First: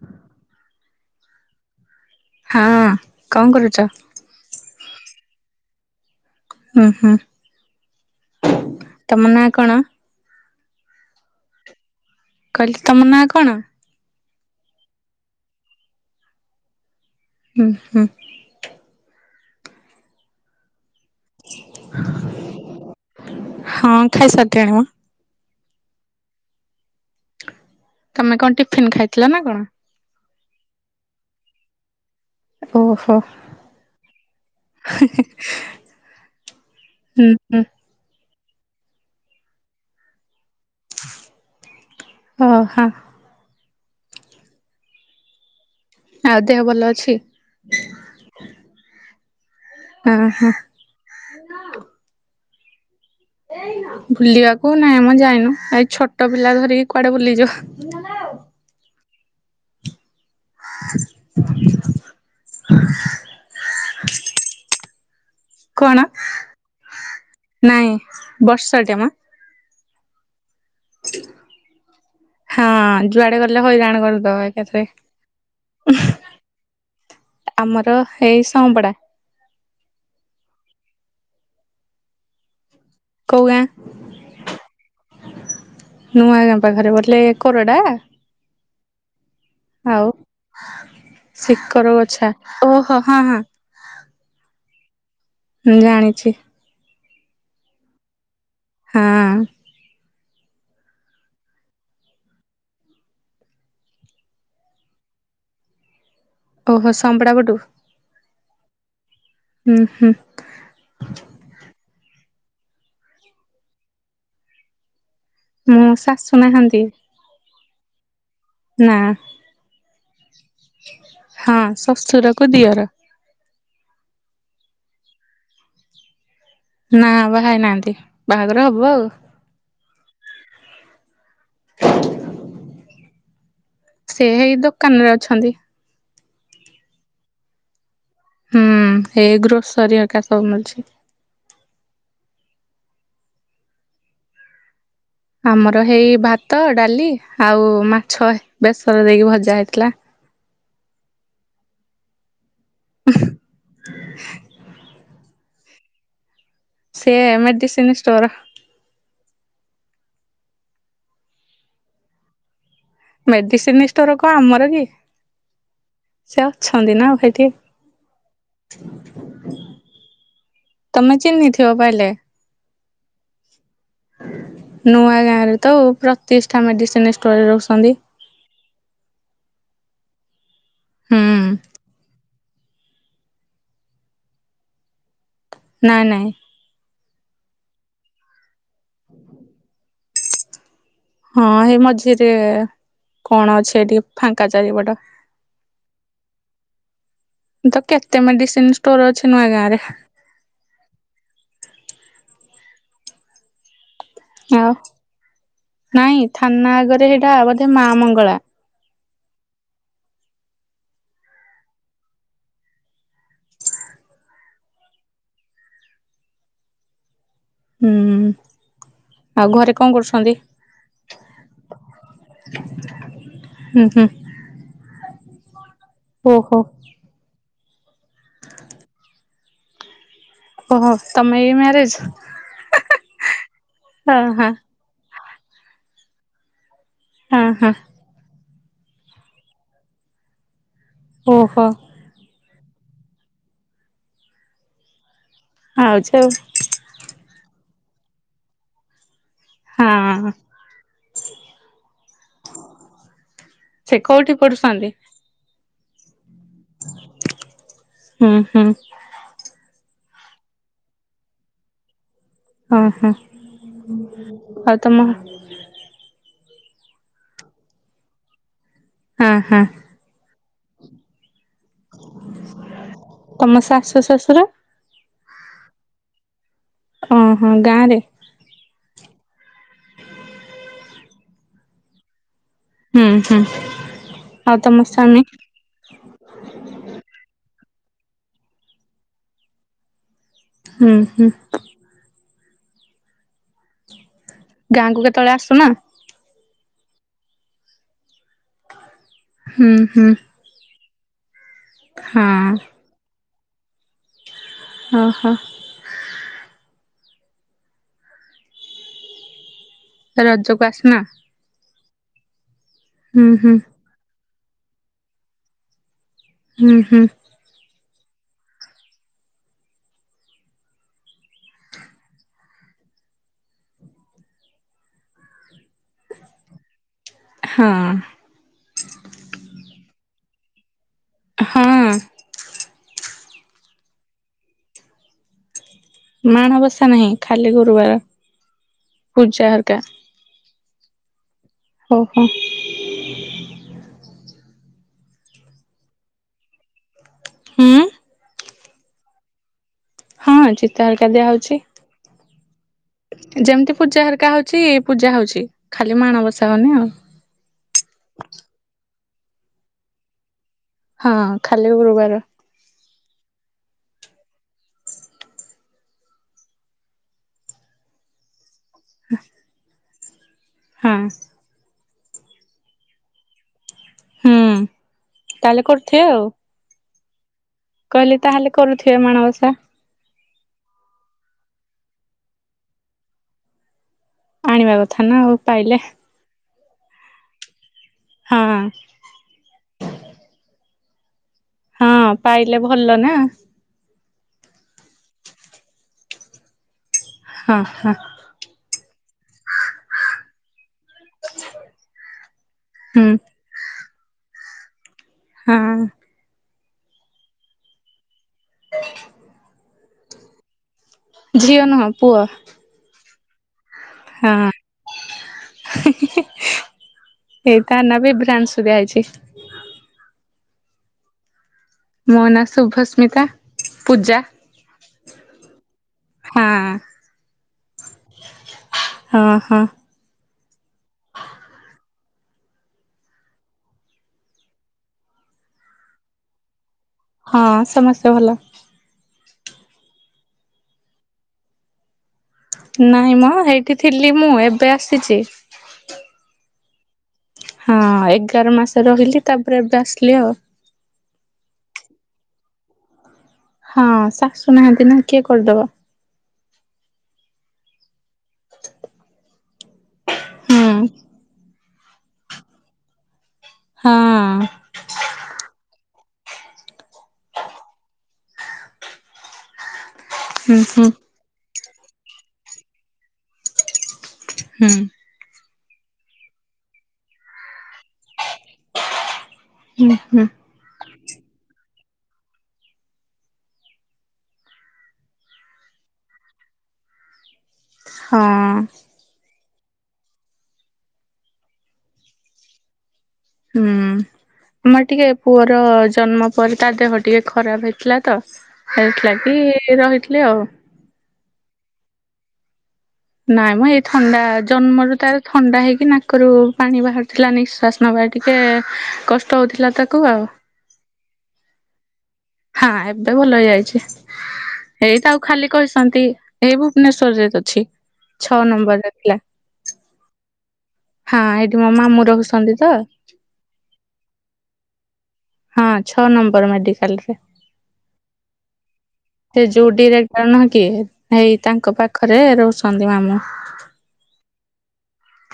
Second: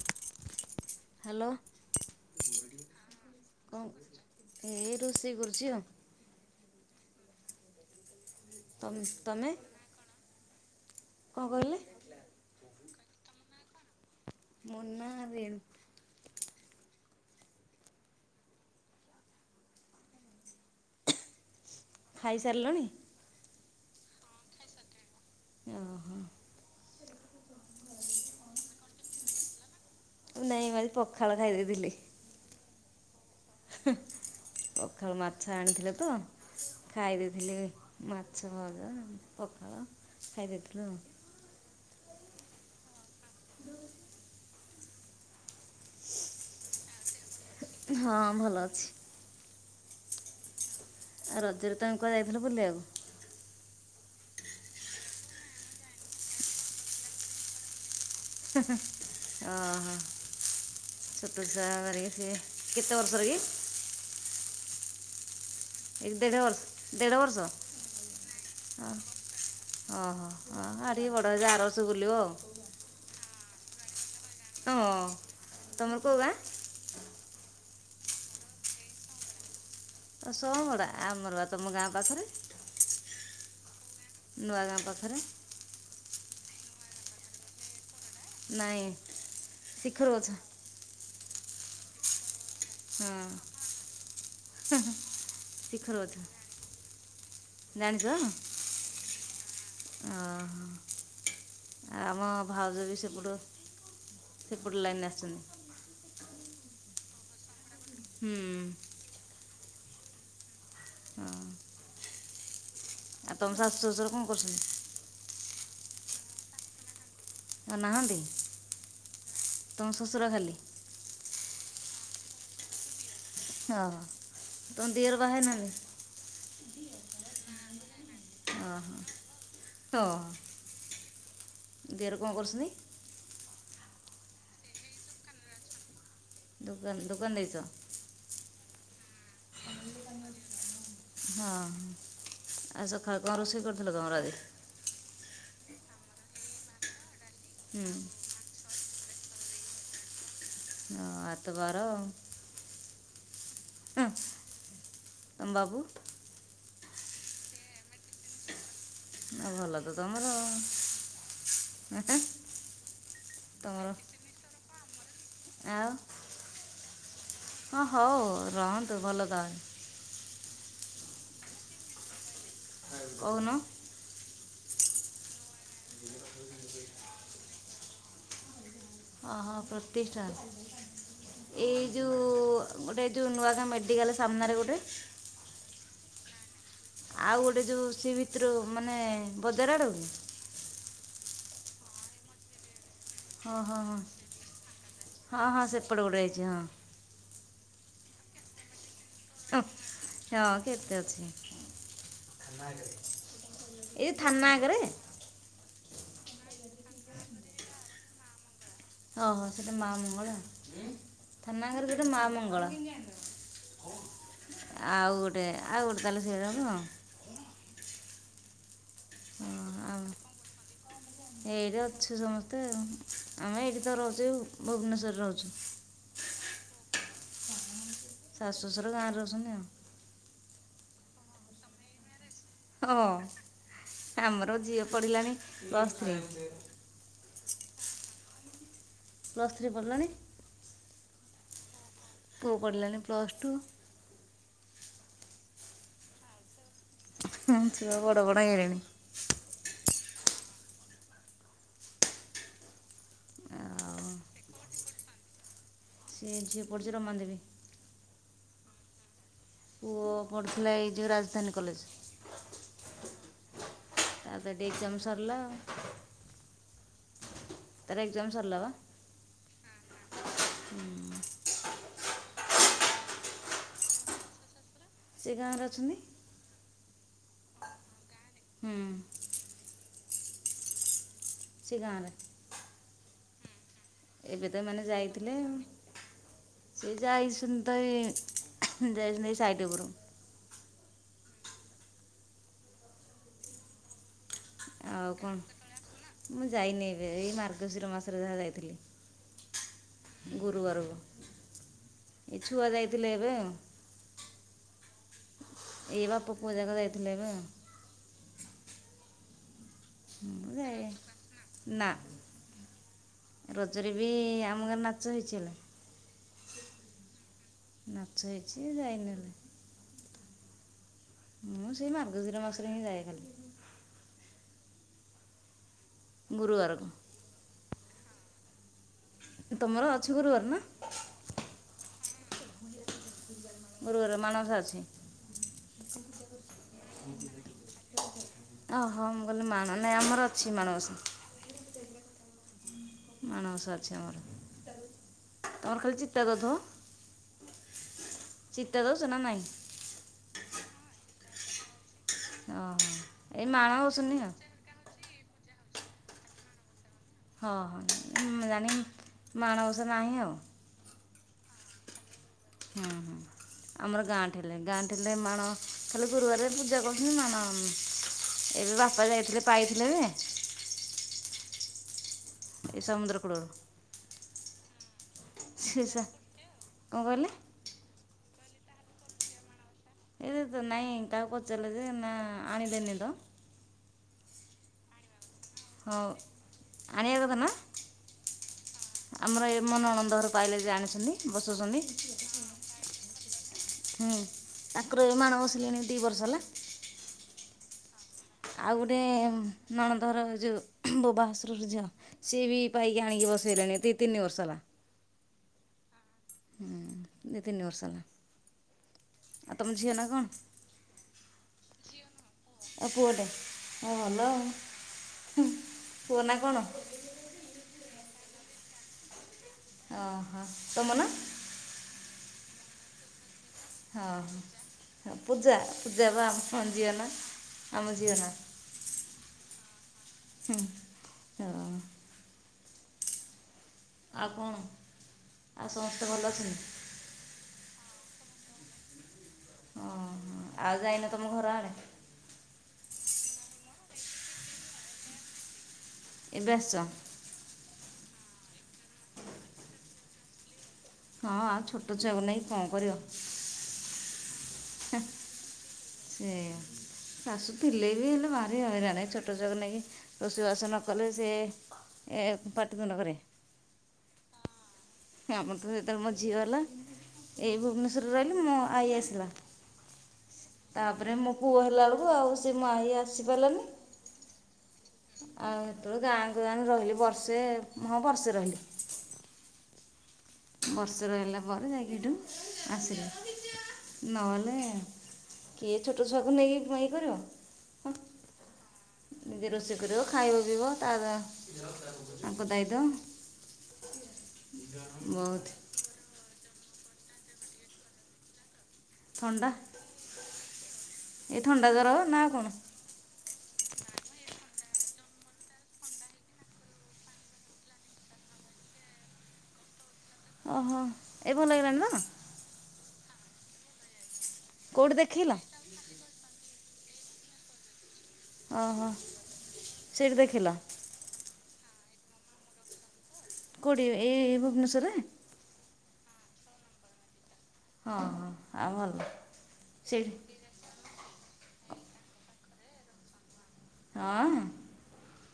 ହ। ହ୍ୟାଲୋ। ହଁ କଣ କରୁଚ? ଏ ରୋଷେଇ କରୁଚି ଆଉ। ଉଁ ହୁଁ। ତମ୍ ତମ ନାଁ ତମେ କଣ? କଣ କହିଲେ? କହିଲି ତମ ନାଁ କଣ? ମୋ ନାଁ ରେନ୍ ହୁଁ ହୁଁ। ଖାଇସାରିଲଣି? ହଁ ଖାଇସାରିଲିଣି ମ। ଅଁ ହଁ। ତମେ କଣ ଟିଫିନ ଖାଇଥିଲ ନା କଣ? ନାଇ ମୁଁ ଆଜି ପଖାଳ ଖାଇଦେଇଥିଲି। ଓହୋ। ପଖାଳ ମାଛ ଆଣିଥିଲେ ତ ଖାଇ ଦେଇଥିଲି ହୁଁ ମା ଛ ଭଜା ପଖାଳ ଖାଇଦେଇ [unintelligible] ଓଃ ହଁ। ଆଉ ଦେହ ଭଲ ଅଛି? ହଁ ଭଲ ଅଛି। ଆଁ ହାଁ। ଆଉ ରଜରେ ତମେ କୁଆଡେ ଯା ଇଥିଲ ବୁଲିଆକୁ? ବୁଲିବାକୁ ନାଇଁ ମ ଯାଇନୁ। ଏଇ ଛୋଟ ପିଲା ଧରିକି କୁଆଡ଼େ ବୁଲିଯିବୁ। ଓହୋ। ଛୋଟଛୁଆ [unintelligible] ସେ କେତେ ବର୍ଷର କି? କଣ ଏକ ଦେଢ଼ ବର୍ଷ ଦେଢ଼ ବର୍ଷ ନାଇଁ ବର୍ଷଟେ ମ। ଓହୋ। ହଁ ଆଉଟିକେ ବଡ଼ ହେଇଯା ଆରବର୍ଷକୁ ବୁଲିବ ଆଉ। ଲେ ହଇରାଣ ଏକାଥରେ। ହଁ ତମର କୋଉ ଗାଁ? ଆମର ଏଇ ସଁପଡ଼ା। ଓ ସଁପଡ଼ା ଆମର ବା ତମ ଗାଁ ପାଖରେ। କୋଉ ଗାଁ? ନୂଆଁ ଗାଁ ପାଖରେ। ନୂଆ ଗାଁ ପାଖରେ ବୋଲେ କୋରଡା? ନାଇଁ ଶିଖର ଗଛ। ସିକର ଗଛା। ଓହୋ ହଁ ହଁ। ହୁଁ ହୁଁ। ହୁଁ ଜାଣିଛି। ଜାଣିଚ? ହଁ। ଓ ଆଉ ଆମ ଭାଉଜ ବି ସେପଟ ସେପଟ ଲାଇନରୁ ଆସିଚନ୍ତି। ଓହୋ ସମପଡା ପଟୁ? ହୁଁ। ହୁଁ ହୁଁ। ହଁ। ଆଉ ତମ ଶାଶୁ ଶ୍ୱଶୁର କଣ କରୁଛନ୍ତି? ମୋ ଶାଶୁ ନାହାନ୍ତି। ଆଉ ନାହାନ୍ତି। ନାଁ। ତୁମ ଶଶୁର ଖାଲି? ହଁ ଶ୍ବଶୁର କୁ ଦିଅର। ହଁ ତମ ଦିଅର ବାହାହେଇ ନାହାନ୍ତି? ନା ବାହାହେଇ ନାହାନ୍ତି ବାହାଘର ହବ ଆଉ? ଅ ଦିଅର କଣ କରୁଛନ୍ତି? ସେ ହେଇ ଦୋକାନରେ ଅଛନ୍ତି? ଦୋକାନ ଦୋକାନ ଦେଇଚ? ହୁଁ। ଏଇ ଗ୍ରୋସରୀ ଏକା ସବୁ ମିଳୁଛି? ହଁ ଆଉ ସକାଳେ କଣ ରୋଷେଇ କରିଥିଲ ତମର ଆଜି? ଆମର ହେଇ ଭାତ ଡାଲି ଆଉ ହୁଁ ମାଛ ବେଶ ରେ ଦେଇକି ଭଜା ହେଇଥିଲା। ହ ଆଜି ତ ବାର? [unintelligible] [inaudible] ତମ ବାବୁ? ସେ ମେଡିସିନ ଷ୍ଟୋର? ଆ ଭଲ ତ ତମର? ତମର ମେଡିସିନ ଷ୍ଟୋର କଣ ଆମର କି? ଆଉ। ହଛନ୍ତି ନାେ ହଁ ହଉ ରହନ୍ତୁ ଭଲ ତ ତମେ ଚିହ୍ନିଥିବ ପହେଲେ। କହୁନ। ନୂଆ ଗାଁ ର। ତ ପ୍ରତିଷ୍ଠା ମେଡିସିନ ଷ୍ଟୋରରେ ରହୁସନ୍ତି। ଓହୋ ପ୍ରତିଷ୍ଠାନ ହୁଁ ଏଇ ଯେଉ ଗୋଟ ତି ଉଣ ବେଟିକଲ ସନାରେ ଗୋଟେ ନାଇଁ ନାଇଁ ଆଉ ଗୋଟେ ଯେଉଁ ସି ଭିତ୍ର ମାନେ ବଜାର ଆଡ଼କୁ କି? ହଁ ସେ ମଝିରେ କଣ ହଁ ଅଛି ହଁ ଏଠି ହଁ ଫାଙ୍କା ଚାରିପଟ ହଁ ହଁ ସେପ ଟୁ ଗୋଟେ ଯାଇଚି ହଁ। ତ କେତେ ମେଡିସିନ ଷ୍ଟୋର ଅଛି ନୂଆ ଗାଁରେ ହଁ କେତେ ଅଛି। [unintelligible] ଏଇ ଥାନା ଆଉ ଆଗରେ ନାଇଁ ଥାନା ଆଗରେ ସେଇଟା ବୋଧେ ମା ମଙ୍ଗଳା ହହୋ ସେଟା ମାଆ ମଙ୍ଗଳ ଥାନା ଘରେ ଗୋଟେ ମା ମଙ୍ଗଳ ଆଉ ଗୋଟେ ଆଉ ଗୋଟେ ତାହେଲେ ସେ ଜଣୁ ହୁଁ। ଆଉ ହ ଘରେ କଣ ଆଉ କରୁଛନ୍ତି? ଏଇଠି ଅଛୁ ସମସ୍ତେ ଆମେ ହୁଁ ଏଇଠି ତ ହୁଁ ରହୁଛେ ଭୁବନେଶ୍ୱରରେ ରହୁଛୁ। ଓହୋ। ଶାଶୁ ଶ୍ୱଶୁର ଗାଁରେ ରହୁଚନ୍ତି ଆଉ। ଓହୋ ତମେ ମ୍ୟାରେଜ ହଁ ହଁ ହଁ ଆମର ଝିଅ ପଢିଲାଣି ବସ୍ ଅହ। ପ୍ଲଥ୍ରି ପଢ଼ିଲଣି। ଓହୋ। ପୁ ପଡ଼ିଲାଣି ପ୍ଲସ୍ ଟୁ ଆଛା। ବଡ ବଣାଇଡଣି ଆଉ ହଁ ସେ କୋଉଠି ପଢୁଛନ୍ତି। ସେ ଝିଅ ପଡ଼ିୁଛି ରମା ଦେବି ହୁଁ ହୁଁ। ପୁଅ ପଢ଼ୁଥିଲା ଏଇ ଯେଉଁ ରାଜଧାନୀ କଲେଜ ହଁ ହଁ ତାର ତ ଏଠି ଆଉ ତମ ଏକ୍ଜାମ୍ ସରିଲା ଆଉ ତାର ଏକ୍ଜାାମ ସରିଲ ବା ହଁ ହଁ। [inaudible] ହୁଁ। ତମ ଶାଶୁ ଶଶୁର? ସେ ଗାଁରେ ଅଛନ୍ତି। ହଁ ହଁ ଗାଁରେ? ହୁଁ ସେ ଗାଁରେ। ହୁଁ ହୁଁ। ଏବେ ଆଉ ତ ତମ ଏମାନେ ସ୍ୱାମୀ ଯାଇଥିଲେ। ସେ ଯାଇଛ ତ ଏ [unintelligible] ଯାଇଛନ୍ତି ଏ ସାଇଟି ଉପରୁ। ହୁଁ ହୁଁ। ଗାଁକୁ ଆଉ କ'ଣ କେତେବେଳେ ଆସୁ ନ? ମୁଁ ଯାଇନି ଏବେ, ଏଇ ମାର୍ଗଶିର ମାସରେ ଯାହା ଯାଇଥିଲି। ହୁଁ ହୁଁ। ଏ ଛୁଆ ଯାଇଥିଲେ ଏବେ ଉ ହଁ ହଁ। ଏଇ ବାପ ପୁଅ ଯାକ ଯାଇଥିଲେ ଏବେ। ମୁଁ ରଜକୁ ଯାଏ ଆସୁନା? ନା। ହୁଁ ହୁଁ ରଜରେ ବି ଆ ମଗାଁ ନାଚ ହେଇଛିଲ ହୁଁ ହୁଁ। ନାଚ ହେଇଛି ଯାଇନେଲେ ମୁଁ ସେଇ ମାର୍ଗଶୀର ମାସରେ ହିଁ ଯାଏ ଖାଲି। ଗୁରୁବାରକୁ। ହଁ। ତମର ଅଛ ଗୁରୁବାର ନା? ହଁ। ଗୁରୁବରେ ମାଣବସା ଅଛି? ମାଣବସା ନାହିଁ ଖାଲି ଗୁରୁବାର ପୂଜା ହରକା। ଛି ମାଣଵସା ହୋ ହଁ। ମାନ‌ଓସା ଅଛି ଆମର, ତମର ଖାଲି ଚିତ୍ତା ଦଉ ଥଵ। ହୁଁ? ଚିତ୍ତା ଦଉଚ ନା ନାହିଁ? ହଁ ଚିତା ହଲକା ଦିଆହଉଛି। ଓହ। ଯେମିତି ପୂଜା ହେରକା ହଉଛି, ପୂଜା ହଉଛି। ଖାଲି ମାଣ ବସାଉନି ଆଉ। ହଁ ହଁଁ ଉମୁଁ ଜାଣି ମାଣବସା ନାହିଁ ଆଉ। ହଁ ଖାଲି ବୃବାର ଆମର ଗାଁ ଠିଲେ ଗାଁ ଠିଲେ ମାଣ, ଖାଲି ଗୁରୁବାରେ ପୂଜା କରୁଛନ୍ତି ମାଣ ଏବେ ବାପା ଯାଇଥିଲେ ପାଇଥିଲେ ବି ହୁଁ। ଏ ସମୁଦ୍ର କୁଳରୁ ହୁଁ। ତାହଲେ କଉଠି ଥିଏ ସା- ଆଉ। କଣ କହିଲେ? କହିଲେ ତାହେଲେ କରୁଥିବେ ମାଣବସା। ଏ ତ ନାଇଁ ତାକୁ ପଚାରିଲେ ଯେ ନା ଆଣିିଲେନି ତ। ଆଣିବା କଥା ନା ଆଉ। ପାଇଲେ ହଁ। ଆଣିଆ କଥା ନା। ହଁ ଆମର ଏ ମନଣନ୍ଦ ଘର ପାଇଲେ ଯେ ଜଣିଛନ୍ତି। ହଁ ବସୁଛନ୍ତି ପାଇଲେ ଭଲ ନା ହୁଁ ତାଙ୍କର ଏ ମାଣ ବସିଲେଣି ଦି ବର୍ଷ। ସରିଲା। ଆଂହ୍ନ। ଆଉ ଗୋଟେ ନଣନ୍ଦ ଘର ଯେଉଁ। ହସ୍ରରୁ ଝଅ ସିଏ ବି ପାଇକି ହୁଁ ଆଣିକି ବସେଇଲେଣି ଦୁଇ ତିନି ବର୍ଷ ହେଲା। ହଁ। ଦି ତିନି ବର୍ଷ ହେଲା। ଆଉ ତମ ଝିଅ ନାଁ। ହଁ। ଝିଅ ନୁହଁ ପୁଅ ପୁଅଟେ ଆଉ ଭଲ ହଁ ଆଉ ପୁଅ ନା କ'ଣ ଏଇତ ନ ବିଭ୍ରାଂଶୁ ଗାଇଛି। ଓ ହୋ ତମ ନାଁ। ମୋ ନାଁ ଶୁଭସ୍ମିତା। ହଁ ପୂଜା ହ ପୂଜା ପୂଜା ବା ଆମ ହଁ କଣ ଝିଆନ ଆମ ଝଅ ନା। ହଁ ହଁ ହୁଁ। ଆଉ କଣ ଆଉ ସମସ୍ତେ ଭଲ ଅଛନ୍ତି। ହଁ ସମସ୍ତେ ଭଲ। ହୁଁ ଆଉ ଯାଇନ ତମ ଘର ଆଡେ। ନାଇଁ ମା ହେଇଠି ଥିଲି ମୁଁ ଏବେ ଆସିଛି। ବେଶ। ହଁ ଏଗାର ମାସ ରହିଲି ତାପରେ ଏବେ ଆସିଲି ଆଉ। ହଁ ଆଉ ଛୋଟ ଛୁଆକୁ ନେଇାଇକ କଣ କରିବ। ହଁ। ନାହାନ୍ତି ନା କିଏ କରିଦବା। ସେଇଆ ଶାଶୁ ଥିଲେବି ଭାରି ହଇରାଣ ଏଇ ଛୋଟ ଛୁଆ କୁ ନେଇକି। ରୋଷେଇବାସ ହୁଁ ନକଲେ ସେ ଏ ପାଟି ତୁଣ୍ଡ କରିବେ। ହଁ। ଆମ ତ ଯେତେବେଳେ ମୋ ଝିଅ ହେଲା ଏଇ ଭୁବନେଶ୍ୱରରେ ରହିଲି ମୋ ଆଇ ଆସିଲା। ହୁଁ ହୁଁ ତାପରେ ମୁଁ। ପୁଅ ହେଲା ବେଳକୁ ଆଉ ସେ ମାଆ ହଇ ଆସିପାରିଲାନି। ହୁଁ। ଆଉ ସେତେବେଳେ ଗାଁ ଗ ଗାଁରେ ରହିଲି ବର୍ଷେ ହଁ ବର୍ଷେ ରହିଲି। ହୁଁ ହୁଁ। ବର୍ଷେ ରହିଲା ପରେ ଯାଇକି ଏଠୁ ଆସିଲେ ନହେଲେ କିଏ ଛୋଟ ଛୁଆକୁ ନେଇକି ଇଏ କରିବ। ହଁ। ନିଜେ ରୋଷେଇ କରିବ ଖାଇବ ପିଇବ ତା ତାଙ୍କ ଦାୟିତ୍ୱ। ହୁଁ ଆମର ଟିକେ ବହୁତ ପୁଅର ଜନ୍ମ ପରେ ତା ଦେହ ଟିକେ ଖରାପ ହେଇଥିଲା ତ। ହେଇଥିଲାଗି ରହିଥିଲି ଆଉ। ଏଇ ଥଣ୍ଡା ଜର ନା ଆଉ କଣ? ନାଇଁ ମ ଏଇ ଥଣ୍ଡା ଜନ୍ମରୁ ତାର ଥଣ୍ଡା ହେଇକି ନାକରୁ ପାଣି ବାହାରୁଥିଲା ନିଶ୍ୱାସ ନବା ଟିକେ କଷ୍ଟ ହଉଥିଲା ତା ଓହୋ ଏ ଭଲ ହେଇଗଲାଣିି ତ। ହଁ ଏବେ ଭଲ ହେଇଯାଇଚି। କେଉଁଠି ଏଇ ତ ଆଉ ଦେଖେଇଲ ଖାଲି କହିସନ୍ତି। ଏଇ ଭୁବନେଶ୍ୱରରେ ଅଛି। ଛଅ ଓହୋ ନମ୍ବରରେ ଥିଲା ସେଇଠି ଦେଖିଲ। ହ ଏଇଠି ମୋ ମାମୁଁ ରହୁଛନ୍ତି ତ। କୋଉଠି ଏଇ ଭୁବନେଶ୍ୱରରେ? ହଁ ଛଅ ନମ୍ବର ମେଡିକାଲରେ। ହଁ ହଁ ଆଉ ଭଲ ସେଇଠି ହେଇ ତାଙ୍କ ପାଖରେ ରହୁଛନ୍ତି ମାମୁଁ। ହଁ।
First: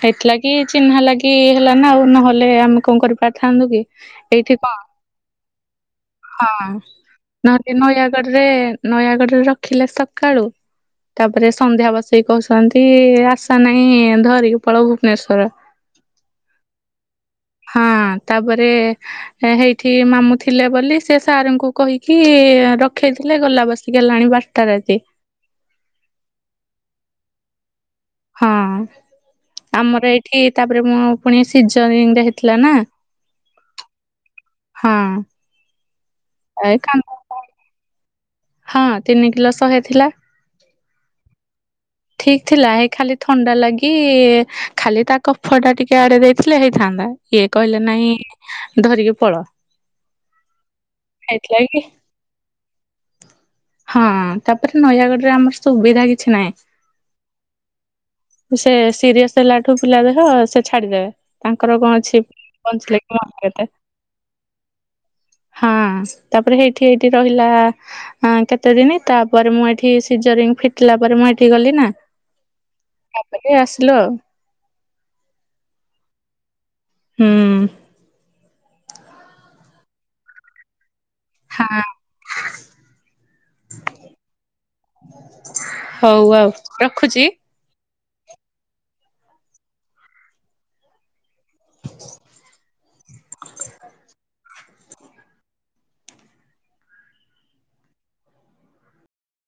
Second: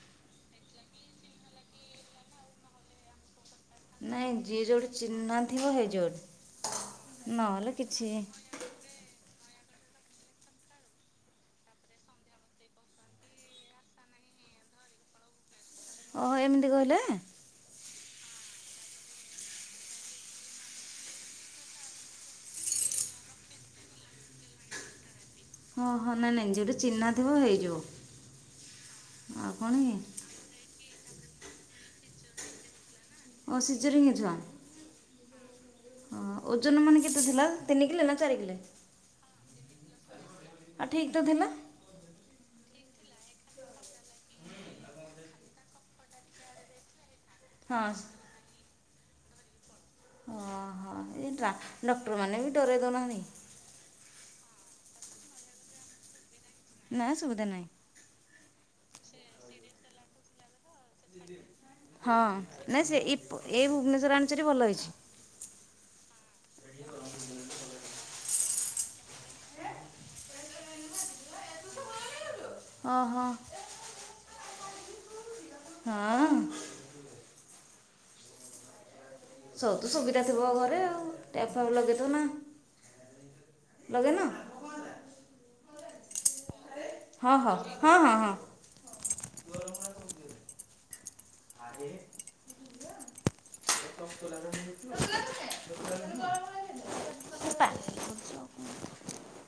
ହେଇଥିଲାଗି ଚିହ୍ନା ଲାଗି ହେଲା ନା ଆଉ ନହଲେ ଆମେ କଣ କରିପାର ଥାନ୍ତୁ କି ନାଇଁ ଏଇଠି ଯିଏ ପା ଯେଉଁଠି ଚିହ୍ନା ଥିବ ହେଇ ଯେଉଁଠି ହଁ ନହେଲେ ନୟାଗଡରେ ନୟାଗଡ ଯୋଉ ରଖିଲେ ସକାଳୁ ତାପରେ ସନ୍ଧ୍ୟା ବସେଇକି କହୁଛନ୍ତି ଆଶା ନାଇଁ ଧରିକି ପଳଉ ଭୁବନେଶ୍ଵର। ଓ ଏମିତି କହିଲେ। ହଁ ତାପରେ ହେଇଠି ମାମୁଁ ଥିଲେ ବୋଲି ସେ ସାର୍ ଙ୍କୁ କହିକି ରଖେଇଥିଲେ ଗଲା ବସି ଗଲାଣି ବାରଟା ରାତି। ଓହୋ ନାଇଁ ନାଇଁ ଯୋଉଠି ଚିହ୍ନା ଥିବ ହେଇଯିବ। ହଁ ଆଉ କ'ଣ କି ଆମର ଏଇଠି ତାପରେ ମୁଁ ପୁଣି ସିଜରିଙ୍ଗ ରେ ହେଇଥିଲା ନା। ଓ ସିଜରିଙ୍ଗ ଛୁଆ? ହଁ। ହଁ ଏ ଓଜନ ମାନେ କାନ୍ଦ କେତେ ଥିଲା? ତିନ କିଲେ ନା ଚାରି କିଲୋ ହଁ ତିନି କିଲ ଶହେ ଥିଲା। ଆଉ ଠିକ୍ ତ ଥିଲା ଠିକ ଥିଲା ହେଇ ଖାଲି ଥଣ୍ଡା ଲାଗି ଖାଲି ତା କଫ ଟା ଟିକେ ଆଡେଇ ଦେଇଥିଲେ ହେଇଥାନ୍ତା। ଇଏ କହିଲେ ହଁ ନାଇଁ ଧରିକି ପଳ। ଓହୋ ଏଇ ଡ୍ରା ହେଇଥିଲାଗି ଡକ୍ଟରମାନେ ବି ଡରେଇ ଦଉନାହାନ୍ତି? ହଁ ତାପରେ ନୟାଗଡ଼ରେ ଆମର ସୁବିଧା କିଛି ନାହିଁ। ନା ସୁବିଧା ନାହିଁ। ସେ ସିରିଅସ ହେଲା ଠୁ। ପିଲା ଦେହ ସେ ଛାଡିଦେବେ। ତାଙ୍କର କଣ ଅଛି ହଁ ନାଇଁ ସେ ବଞ୍ଚିଲେ କି ଏଇ ମରିଗଲେ କେତେ ଏଇ ଭୁବନେଶ୍ୱର ଆଣିଚେରି ଭଲ ହେଇଛି। ହଁ। ତାପରେ ସେଇଠି ଏଇଠି ରହିଲା ଆଁ କେତେ ଦିନି ତାପରେ ମୁଁ ଏଠି ସିଜରିଙ୍ଗ ଫିଟିଲା ପରେ ମୁଁ ସେଠି ଗଲି ନା। ଓହୋ ତାପରେ ଆସିଲୁ ଆଉ। ହଁ। ହୁଁ। ସବୁ ତ ସୁବିଧା ଥିବ ଘରେ ଆଉ। ଟ୍ୟାପ ଫ୍ୟାପ ହଁ ଲଗେଇ ଦଉନ। ଲଗେଇନ? ହଉ ଆଉ। ରଖୁଛି। ହଁ ହଁ ହଁ ହଁ ହଁ। ହଁ। ଆହେ। [unintelligible]